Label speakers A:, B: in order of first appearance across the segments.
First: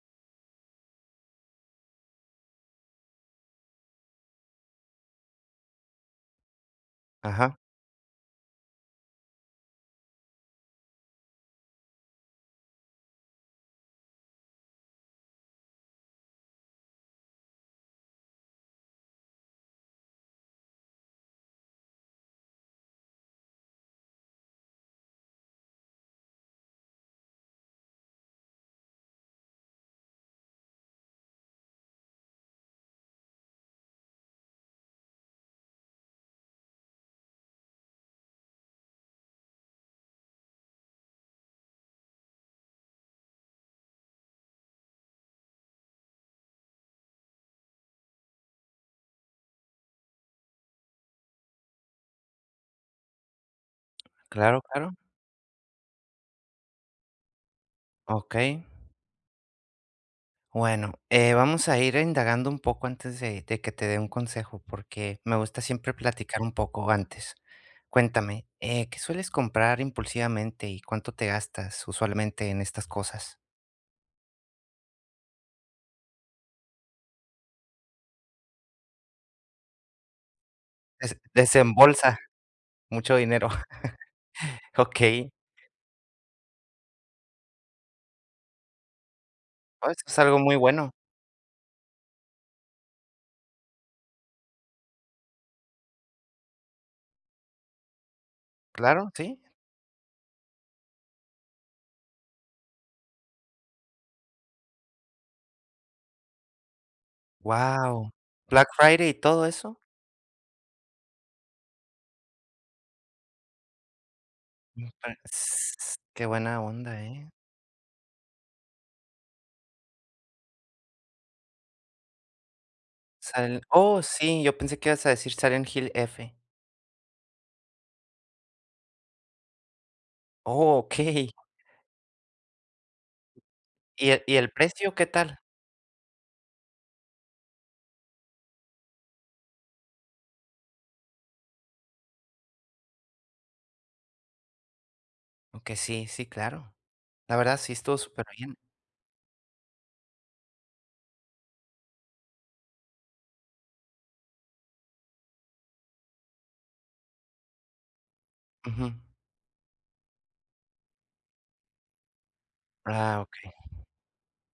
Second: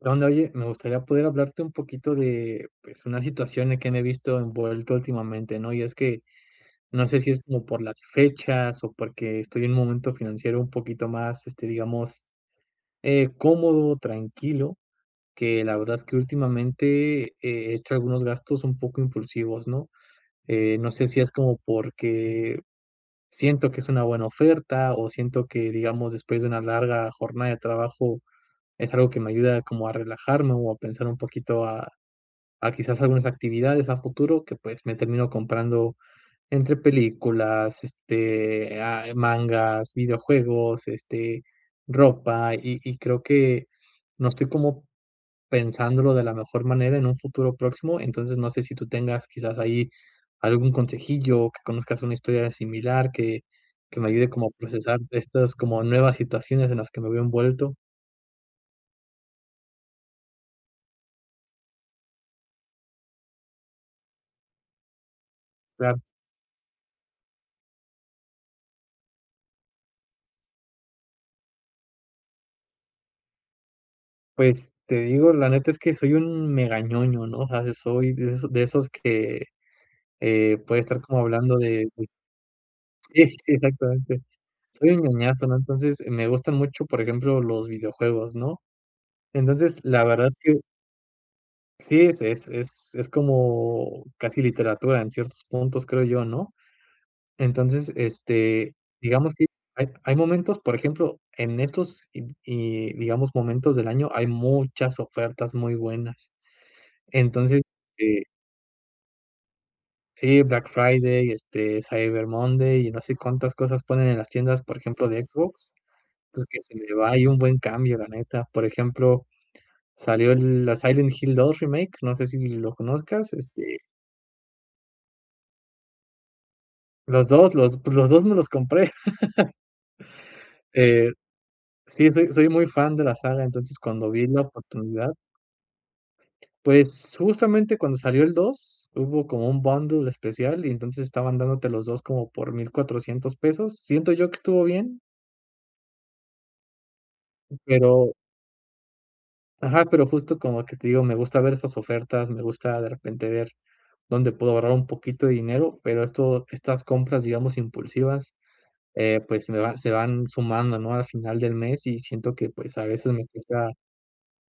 A: ¿Qué onda? Oye, me gustaría poder hablarte un poquito de, pues, una situación en que me he visto envuelto últimamente, ¿no? Y es que no sé si es
B: Ajá,
A: como por las fechas o porque estoy en un momento financiero un poquito más, este, digamos, cómodo, tranquilo, que la verdad es que últimamente he hecho algunos gastos un poco impulsivos, ¿no? No sé si es como porque siento que es una buena oferta o siento que, digamos, después de una larga jornada de trabajo es algo que me ayuda como a relajarme o a pensar un poquito a quizás algunas actividades a futuro que pues me termino comprando entre películas, este, ah, mangas, videojuegos, este, ropa y creo que no estoy como pensándolo de la mejor manera en un futuro próximo, entonces no sé si tú tengas quizás ahí algún consejillo, que conozcas una historia similar, que me ayude como a
B: claro, claro.
A: procesar estas como nuevas situaciones en las que me veo envuelto.
B: Okey. Bueno, vamos a ir indagando un poco antes de que te dé un consejo, porque me gusta siempre
A: Claro.
B: platicar un poco antes. Cuéntame, ¿qué sueles comprar impulsivamente y cuánto te gastas usualmente en estas cosas?
A: Pues te digo, la neta es que soy un megañoño, ¿no? O sea, soy de esos que puede estar como hablando de...
B: Desembolsa mucho
A: Sí, sí,
B: dinero.
A: exactamente. Soy un
B: Okey.
A: ñoñazo, ¿no? Entonces me gustan mucho, por ejemplo, los videojuegos, ¿no? Entonces,
B: Oh, eso
A: la
B: es
A: verdad es
B: algo
A: que
B: muy bueno.
A: sí, es como casi literatura en ciertos puntos, creo yo, ¿no? Entonces, este,
B: Claro,
A: digamos
B: sí.
A: que hay momentos, por ejemplo, en estos, y digamos, momentos del año, hay muchas ofertas muy buenas. Entonces,
B: Wow,
A: eh,
B: Black Friday y todo eso.
A: sí, Black Friday, este, Cyber Monday y no sé cuántas cosas ponen en las tiendas, por
B: Mm,
A: ejemplo,
B: pare
A: de Xbox,
B: Qué
A: pues
B: buena
A: que se me
B: onda,
A: va ahí
B: ¿eh?
A: un buen cambio, la neta. Por ejemplo, salió la Silent Hill dos Remake, no sé si lo conozcas,
B: Silent
A: este,
B: Oh, sí, yo pensé que ibas a decir Silent Hill F.
A: los dos, los, pues los dos me los compré.
B: Oh,
A: Eh,
B: okey.
A: sí, soy muy fan de la saga, entonces
B: ¿Y
A: cuando vi la
B: el precio qué
A: oportunidad,
B: tal?
A: pues justamente cuando salió el 2, hubo como un bundle especial y entonces estaban dándote los dos como por $1,400. Siento yo que estuvo bien,
B: Okey, sí, sí, claro. La verdad sí estuvo
A: pero
B: superbién.
A: ajá, pero justo como que te digo, me gusta ver estas ofertas, me gusta de repente ver dónde puedo ahorrar un poquito de dinero, pero esto, estas compras, digamos, impulsivas,
B: Ujú.
A: pues se van sumando, ¿no? Al final del mes y siento que pues a veces
B: Ah,
A: me
B: okey.
A: cuesta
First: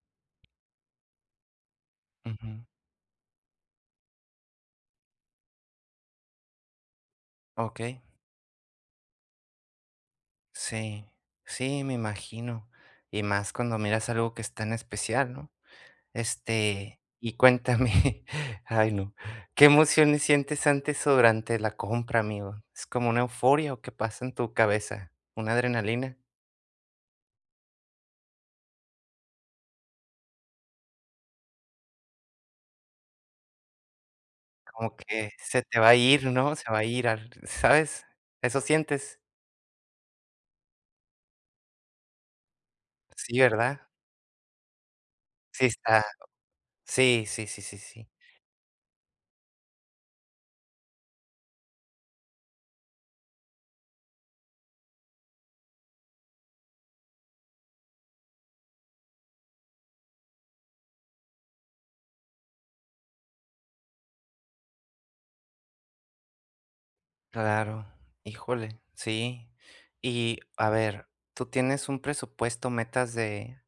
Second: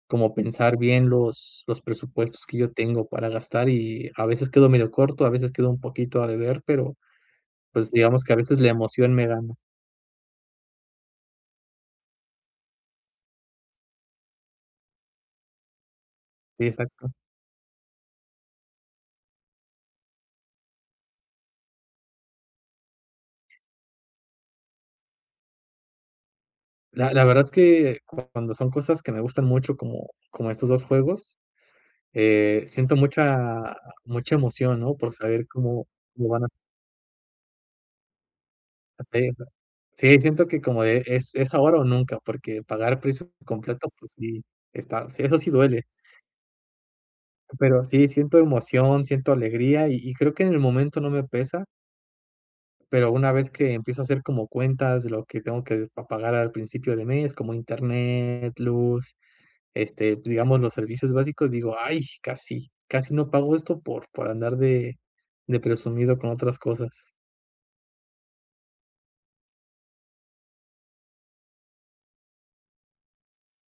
A: como pensar bien los presupuestos
B: Ujú.
A: que yo tengo para gastar y a veces quedo medio corto, a veces quedo un poquito a deber, pero pues
B: Okey.
A: digamos que a veces la emoción me gana.
B: Sí. Sí, me imagino. Y más cuando miras algo que es tan especial, ¿no?
A: Sí,
B: Este,
A: exacto.
B: y cuéntame, ay, no, ¿qué emociones sientes antes o durante la compra, amigo? ¿Es como una euforia o qué pasa en tu cabeza? ¿Una adrenalina?
A: La verdad es que cuando son cosas que me gustan mucho, como, como estos dos juegos, Siento mucha emoción,
B: Como
A: ¿no? Por
B: que
A: saber
B: se te
A: cómo
B: va a ir,
A: cómo van a
B: ¿no? Se va a ir al, ¿sabes? ¿Eso sientes?
A: hacer eso. Sí, siento que como de es ahora o nunca, porque pagar precio
B: Sí, ¿verdad?
A: completo, pues sí, está sí, eso sí
B: Sí
A: duele.
B: está, sí, sí, sí, sí,
A: Pero sí,
B: sí,
A: siento emoción, siento alegría y creo que en el momento no me pesa, pero una vez que empiezo a hacer como cuentas de lo que tengo que pa pagar al principio de mes, como internet, luz, este, pues, digamos, los servicios básicos, digo, ay, casi, casi no pago esto por andar de presumido con otras cosas.
B: claro, híjole, sí. Y a ver, ¿tú tienes un presupuesto, metas de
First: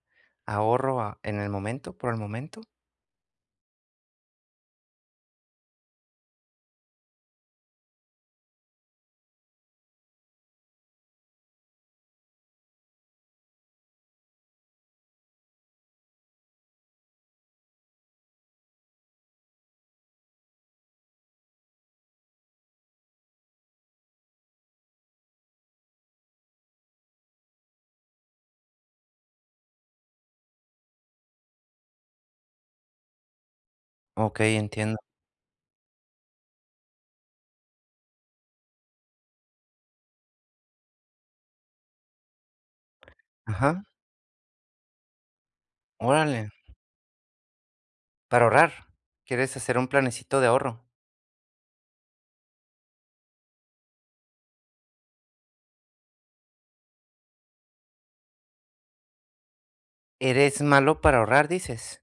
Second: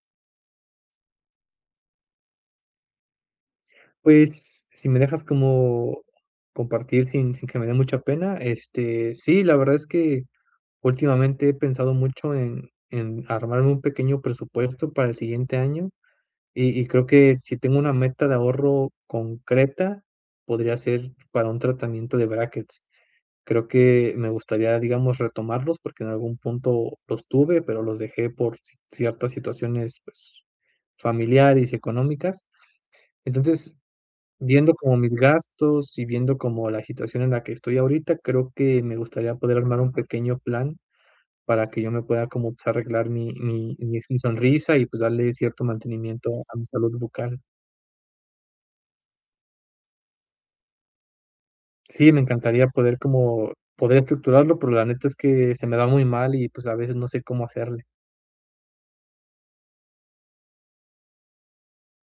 B: ahorro en el momento, por el momento?
A: Pues, si me dejas como compartir sin, sin que me dé mucha pena, este, sí, la verdad es que últimamente he pensado mucho en armarme un pequeño presupuesto para el siguiente año y creo que si tengo una meta de ahorro concreta, podría ser para un tratamiento de brackets. Creo que me gustaría, digamos, retomarlos, porque en algún punto los tuve, pero los dejé por ciertas situaciones, pues, familiares y económicas. Entonces,
B: Ok,
A: viendo como
B: entiendo.
A: mis gastos y viendo como la situación en la que estoy ahorita, creo que me gustaría poder armar un pequeño plan para que yo me pueda como pues, arreglar
B: Ajá,
A: mi sonrisa y pues darle cierto mantenimiento
B: órale,
A: a mi salud bucal.
B: para ahorrar. ¿Quieres hacer un planecito de ahorro?
A: Sí, me encantaría poder como poder estructurarlo, pero la neta es que se me da muy mal y pues a veces no sé cómo hacerle.
B: ¿Eres malo para ahorrar, dices?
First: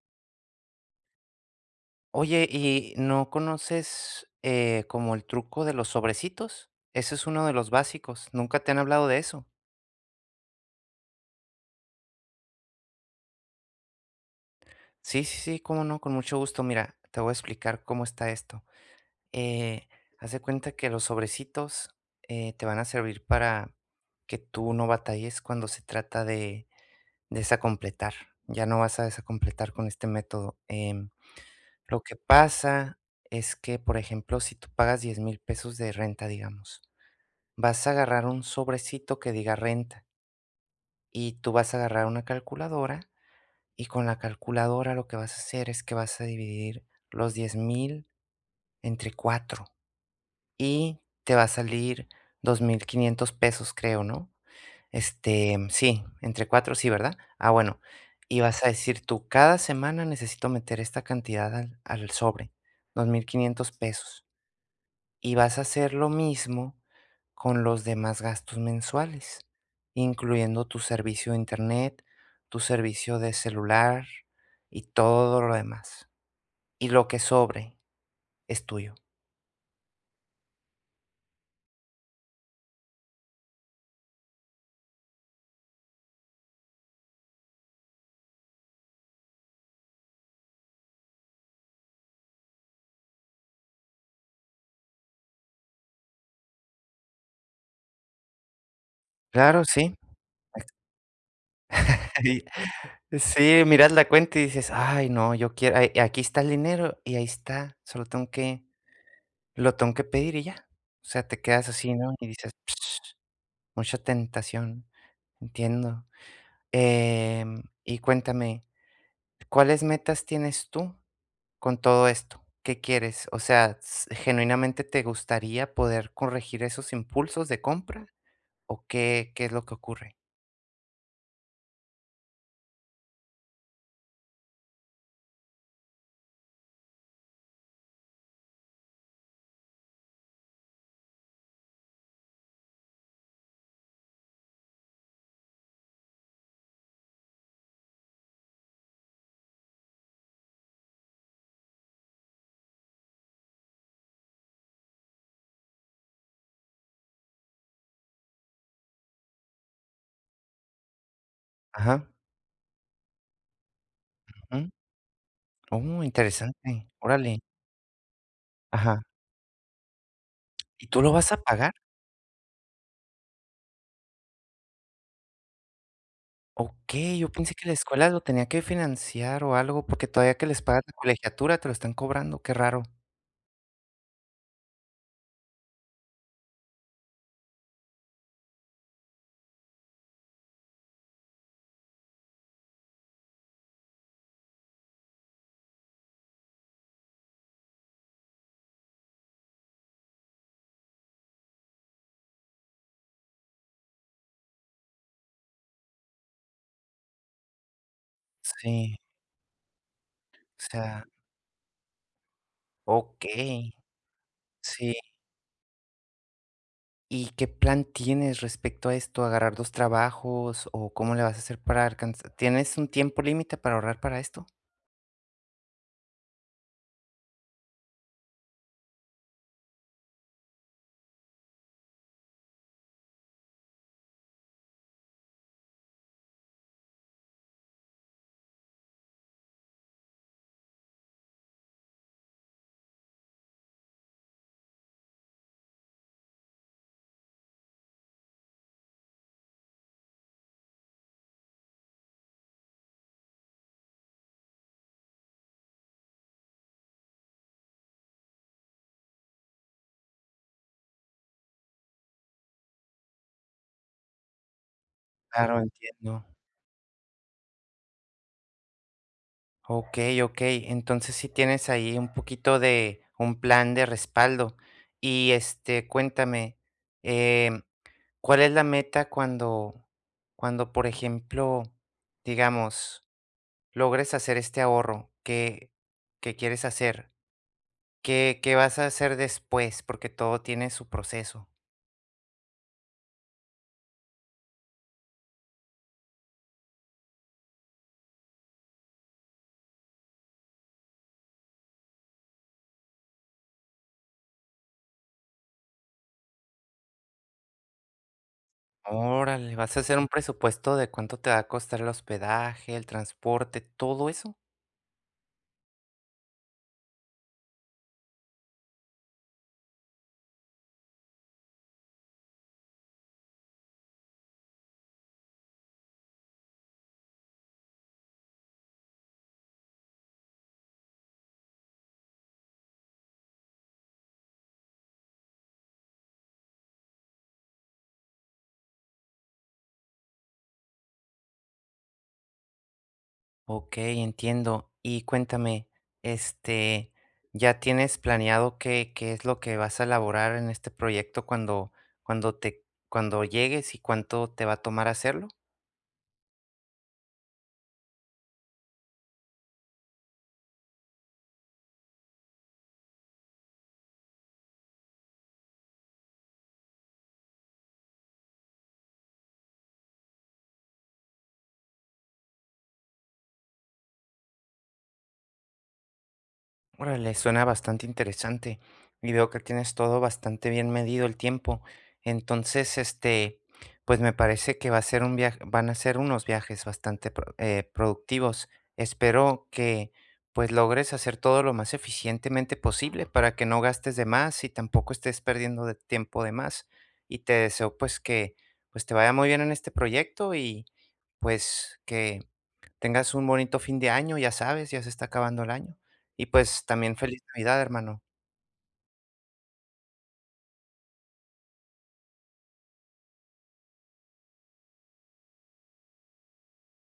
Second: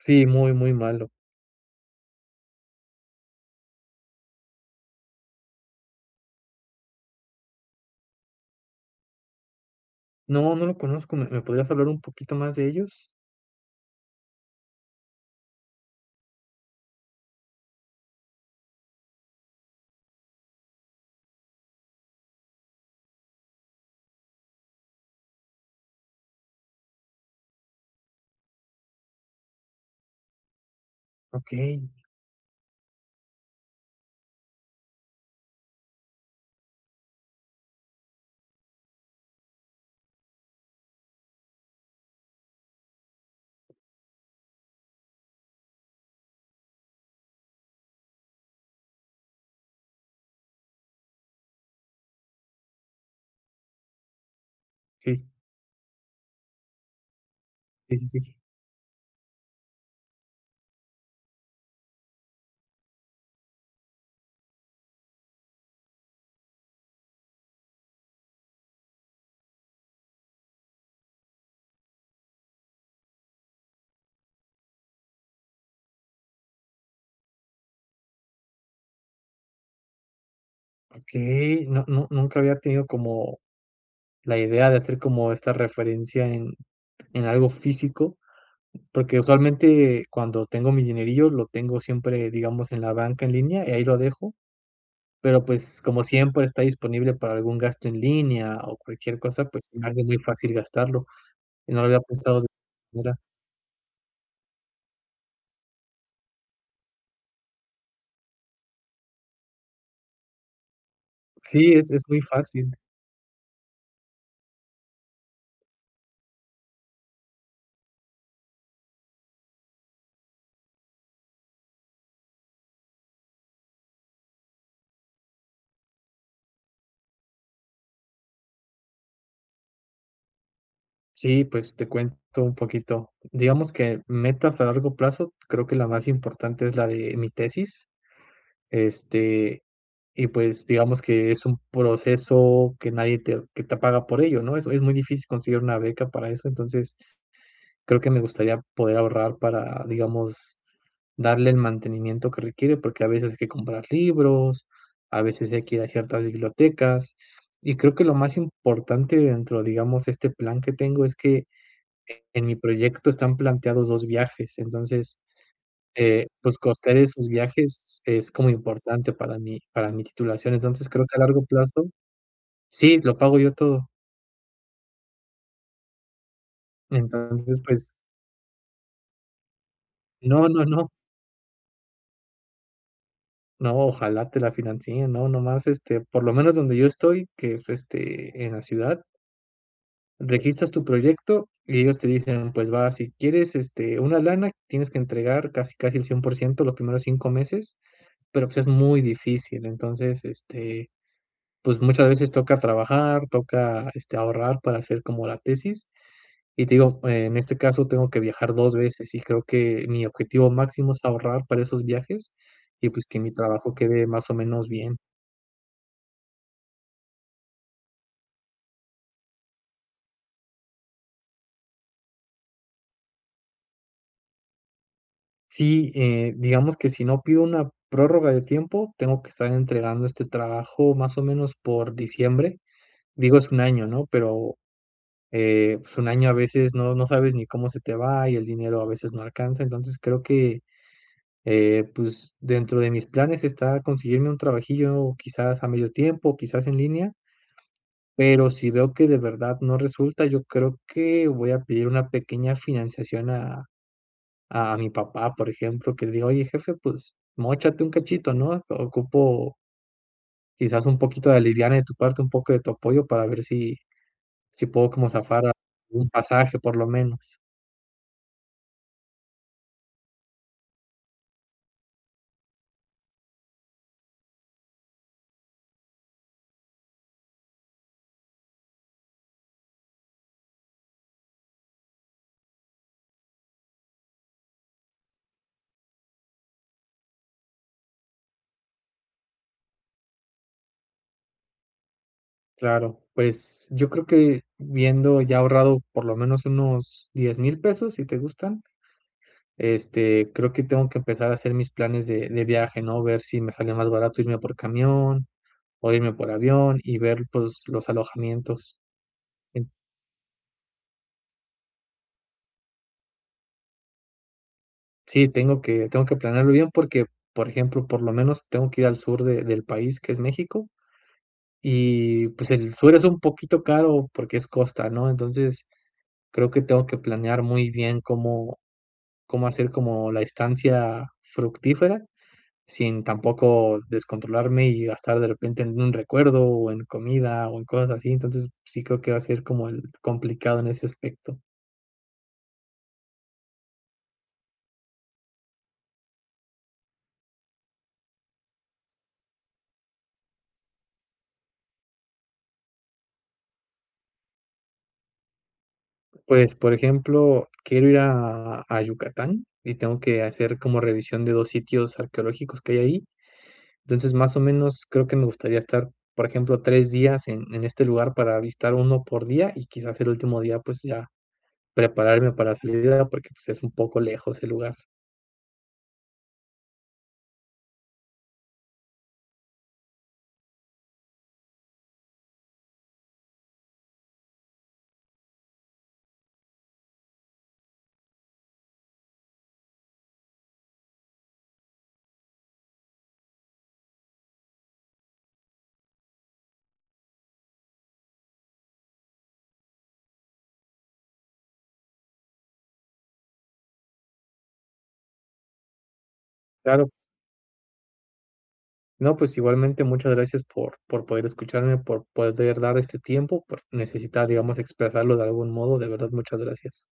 A: Sí, muy, muy malo.
B: Oye, ¿y no conoces como el truco de los sobrecitos? Ese es uno de los básicos. Nunca te han hablado de eso.
A: No, no lo conozco, me podrías hablar un poquito más de ellos?
B: Sí, sí, sí, cómo no, con mucho gusto. Mira, te voy a explicar cómo está esto. Eh, haz de cuenta que los sobrecitos, te van a servir para que tú no batalles cuando se trata de desacompletar. Ya no vas a desacompletar con este método.
A: Okey,
B: Lo que pasa es que, por ejemplo, si tú pagas 10 mil pesos de renta, digamos, vas a agarrar un sobrecito que diga renta y tú vas a agarrar una calculadora y con la calculadora lo que vas a hacer es que vas a dividir los 10 mil entre 4. Y te va a salir 2500 pesos, creo, ¿no?
A: sí,
B: Este, sí, entre 4 sí, ¿verdad? Ah, bueno,
A: sí, sí, sí.
B: y vas a decir tú, cada semana necesito meter esta cantidad al, al sobre, 2500 pesos, y vas a hacer lo mismo con los demás gastos mensuales, incluyendo tu servicio de internet, tu servicio de celular y todo lo demás. Y lo que sobre es tuyo.
A: Okey, no nunca había tenido como la idea de hacer como esta referencia en algo físico, porque usualmente cuando tengo mi dinerillo lo tengo siempre, digamos, en la banca en línea y ahí lo dejo, pero, pues, como siempre está disponible para algún gasto en línea o cualquier cosa, pues,
B: Claro,
A: se me
B: sí.
A: hace muy fácil gastarlo, y no lo había pensado
B: Y
A: de esa manera.
B: sí, miras la cuenta y dices: "Ay, no, yo quiero, ay, aquí está el dinero y ahí está, solo tengo que pedir y ya". O sea, te quedas
A: Sí,
B: así,
A: es
B: ¿no?
A: muy
B: Y dices:
A: fácil.
B: "Mucha tentación". Entiendo. Y cuéntame, ¿cuáles metas tienes tú con todo esto? ¿Qué quieres? O sea, s ¿Genuinamente te gustaría poder corregir esos impulsos de compra? ¿O qué es lo que ocurre?
A: Sí, pues te cuento un poquito. Digamos que metas a largo plazo, creo que la más importante es la de mi tesis. Este, y pues digamos que es un proceso que nadie te, que te paga por ello, ¿no? Es muy difícil conseguir una beca para eso, entonces creo que me gustaría poder ahorrar para, digamos, darle el mantenimiento que requiere, porque a veces hay que comprar libros, a veces hay que ir a ciertas bibliotecas. Y creo que lo más importante dentro, digamos, este plan que tengo es que
B: Ajá,
A: en mi proyecto están planteados 2 viajes,
B: ujú.
A: entonces,
B: Oh,
A: pues,
B: interesante.
A: costear esos
B: Órale.
A: viajes es como
B: Ajá.
A: importante para mi titulación,
B: ¿Y
A: entonces,
B: tú
A: creo
B: lo
A: que a
B: vas a
A: largo
B: pagar?
A: plazo sí, lo pago yo todo.
B: Okey, yo pensé
A: Entonces,
B: que la
A: pues,
B: escuela lo tenía que financiar o algo, porque todavía que les pagas
A: no,
B: la colegiatura te lo están cobrando, qué raro.
A: no, ojalá te la financien, no, nomás, este, por lo menos donde yo estoy, que es, este, en la ciudad, registras tu proyecto y ellos te dicen: "Pues va, si quieres, este, una lana, tienes que entregar casi, casi el 100% los primeros 5 meses", pero, pues, es muy difícil, entonces, este pues muchas veces toca trabajar, toca, este, ahorrar para hacer como la tesis. Y te digo, en este caso tengo que viajar 2
B: Sí,
A: veces y creo que mi objetivo
B: o
A: máximo es
B: sea,
A: ahorrar para esos viajes y, pues, que mi
B: okey,
A: trabajo quede más o menos
B: sí.
A: bien.
B: ¿Y qué plan tienes respecto a esto? ¿Agarrar 2 trabajos o cómo le vas a hacer para alcanzar? ¿Tienes un tiempo límite para ahorrar para esto?
A: Sí, digamos que si no pido una prórroga de tiempo, tengo que estar entregando este trabajo más o menos por diciembre. Digo, es un año, ¿no? Pero, pues, un año a veces no sabes ni cómo se te va y el dinero a veces no alcanza. Entonces, creo que pues, dentro de mis planes está conseguirme un trabajillo, quizás a medio tiempo, quizás en línea, pero si veo que de verdad no resulta, yo creo que voy a pedir una pequeña financiación a mi papá, por ejemplo, que le diga: "Oye, jefe, pues, móchate un cachito, ¿no? Ocupo quizás un poquito de aliviana de tu parte, un poco de tu apoyo para ver si si puedo como zafar a
B: Claro,
A: un
B: entiendo.
A: pasaje, por lo menos".
B: Okey, okey. Entonces sí tienes ahí un poquito de un plan de respaldo. Y, este, cuéntame, em ¿cuál es la meta cuando por ejemplo, digamos, logres hacer este ahorro que quieres hacer? ¿Qué vas a hacer después? Porque todo tiene su proceso.
A: Claro, pues, yo creo que viendo ya ahorrado por lo menos unos $10,000, si te gustan, este, creo que tengo que empezar a hacer mis planes de viaje, ¿no? Ver si me sale más barato irme por camión o irme por avión y ver pues los alojamientos.
B: Órale,
A: En-
B: ¿vas a hacer un presupuesto de cuánto te va a costar el hospedaje, el transporte, todo eso?
A: Sí, tengo que planearlo bien porque, por ejemplo, por lo menos tengo que ir al sur del país, que es México, y pues el sur es un poquito caro porque es costa, ¿no? Entonces, creo que tengo que planear muy bien cómo, cómo hacer como la estancia fructífera sin tampoco descontrolarme y gastar de repente en un recuerdo o en comida o en cosas así. Entonces, sí creo que va a ser como el complicado en ese aspecto.
B: Ok, entiendo. Y cuéntame, este, ¿ya tienes planeado qué es lo que vas a elaborar en este proyecto cuando te, cuando llegues y cuánto te va a tomar hacerlo?
A: Pues, por ejemplo, quiero ir a Yucatán y tengo que hacer como revisión de dos sitios arqueológicos que hay ahí. Entonces, más o menos creo que me gustaría estar, por ejemplo, tres días en este lugar para visitar uno por día y quizás el último día pues ya prepararme para la salida porque pues es un poco lejos el lugar.
B: Órale, suena bastante interesante y veo que tienes todo bastante bien medido el tiempo. Entonces, este, pues me parece que va a ser un viaje, van a ser unos viajes bastante productivos. Espero que pues logres hacer todo lo más eficientemente posible para que no gastes de más y tampoco estés perdiendo de tiempo de más. Y te deseo pues que pues te vaya muy bien en este proyecto y pues que tengas un bonito fin de año, ya sabes, ya se está acabando el año. Y pues
A: Claro,
B: también feliz Navidad, hermano.
A: no, pues igualmente muchas gracias por poder escucharme, por poder dar este tiempo, por necesitar, digamos, expresarlo de algún modo. De verdad, muchas gracias.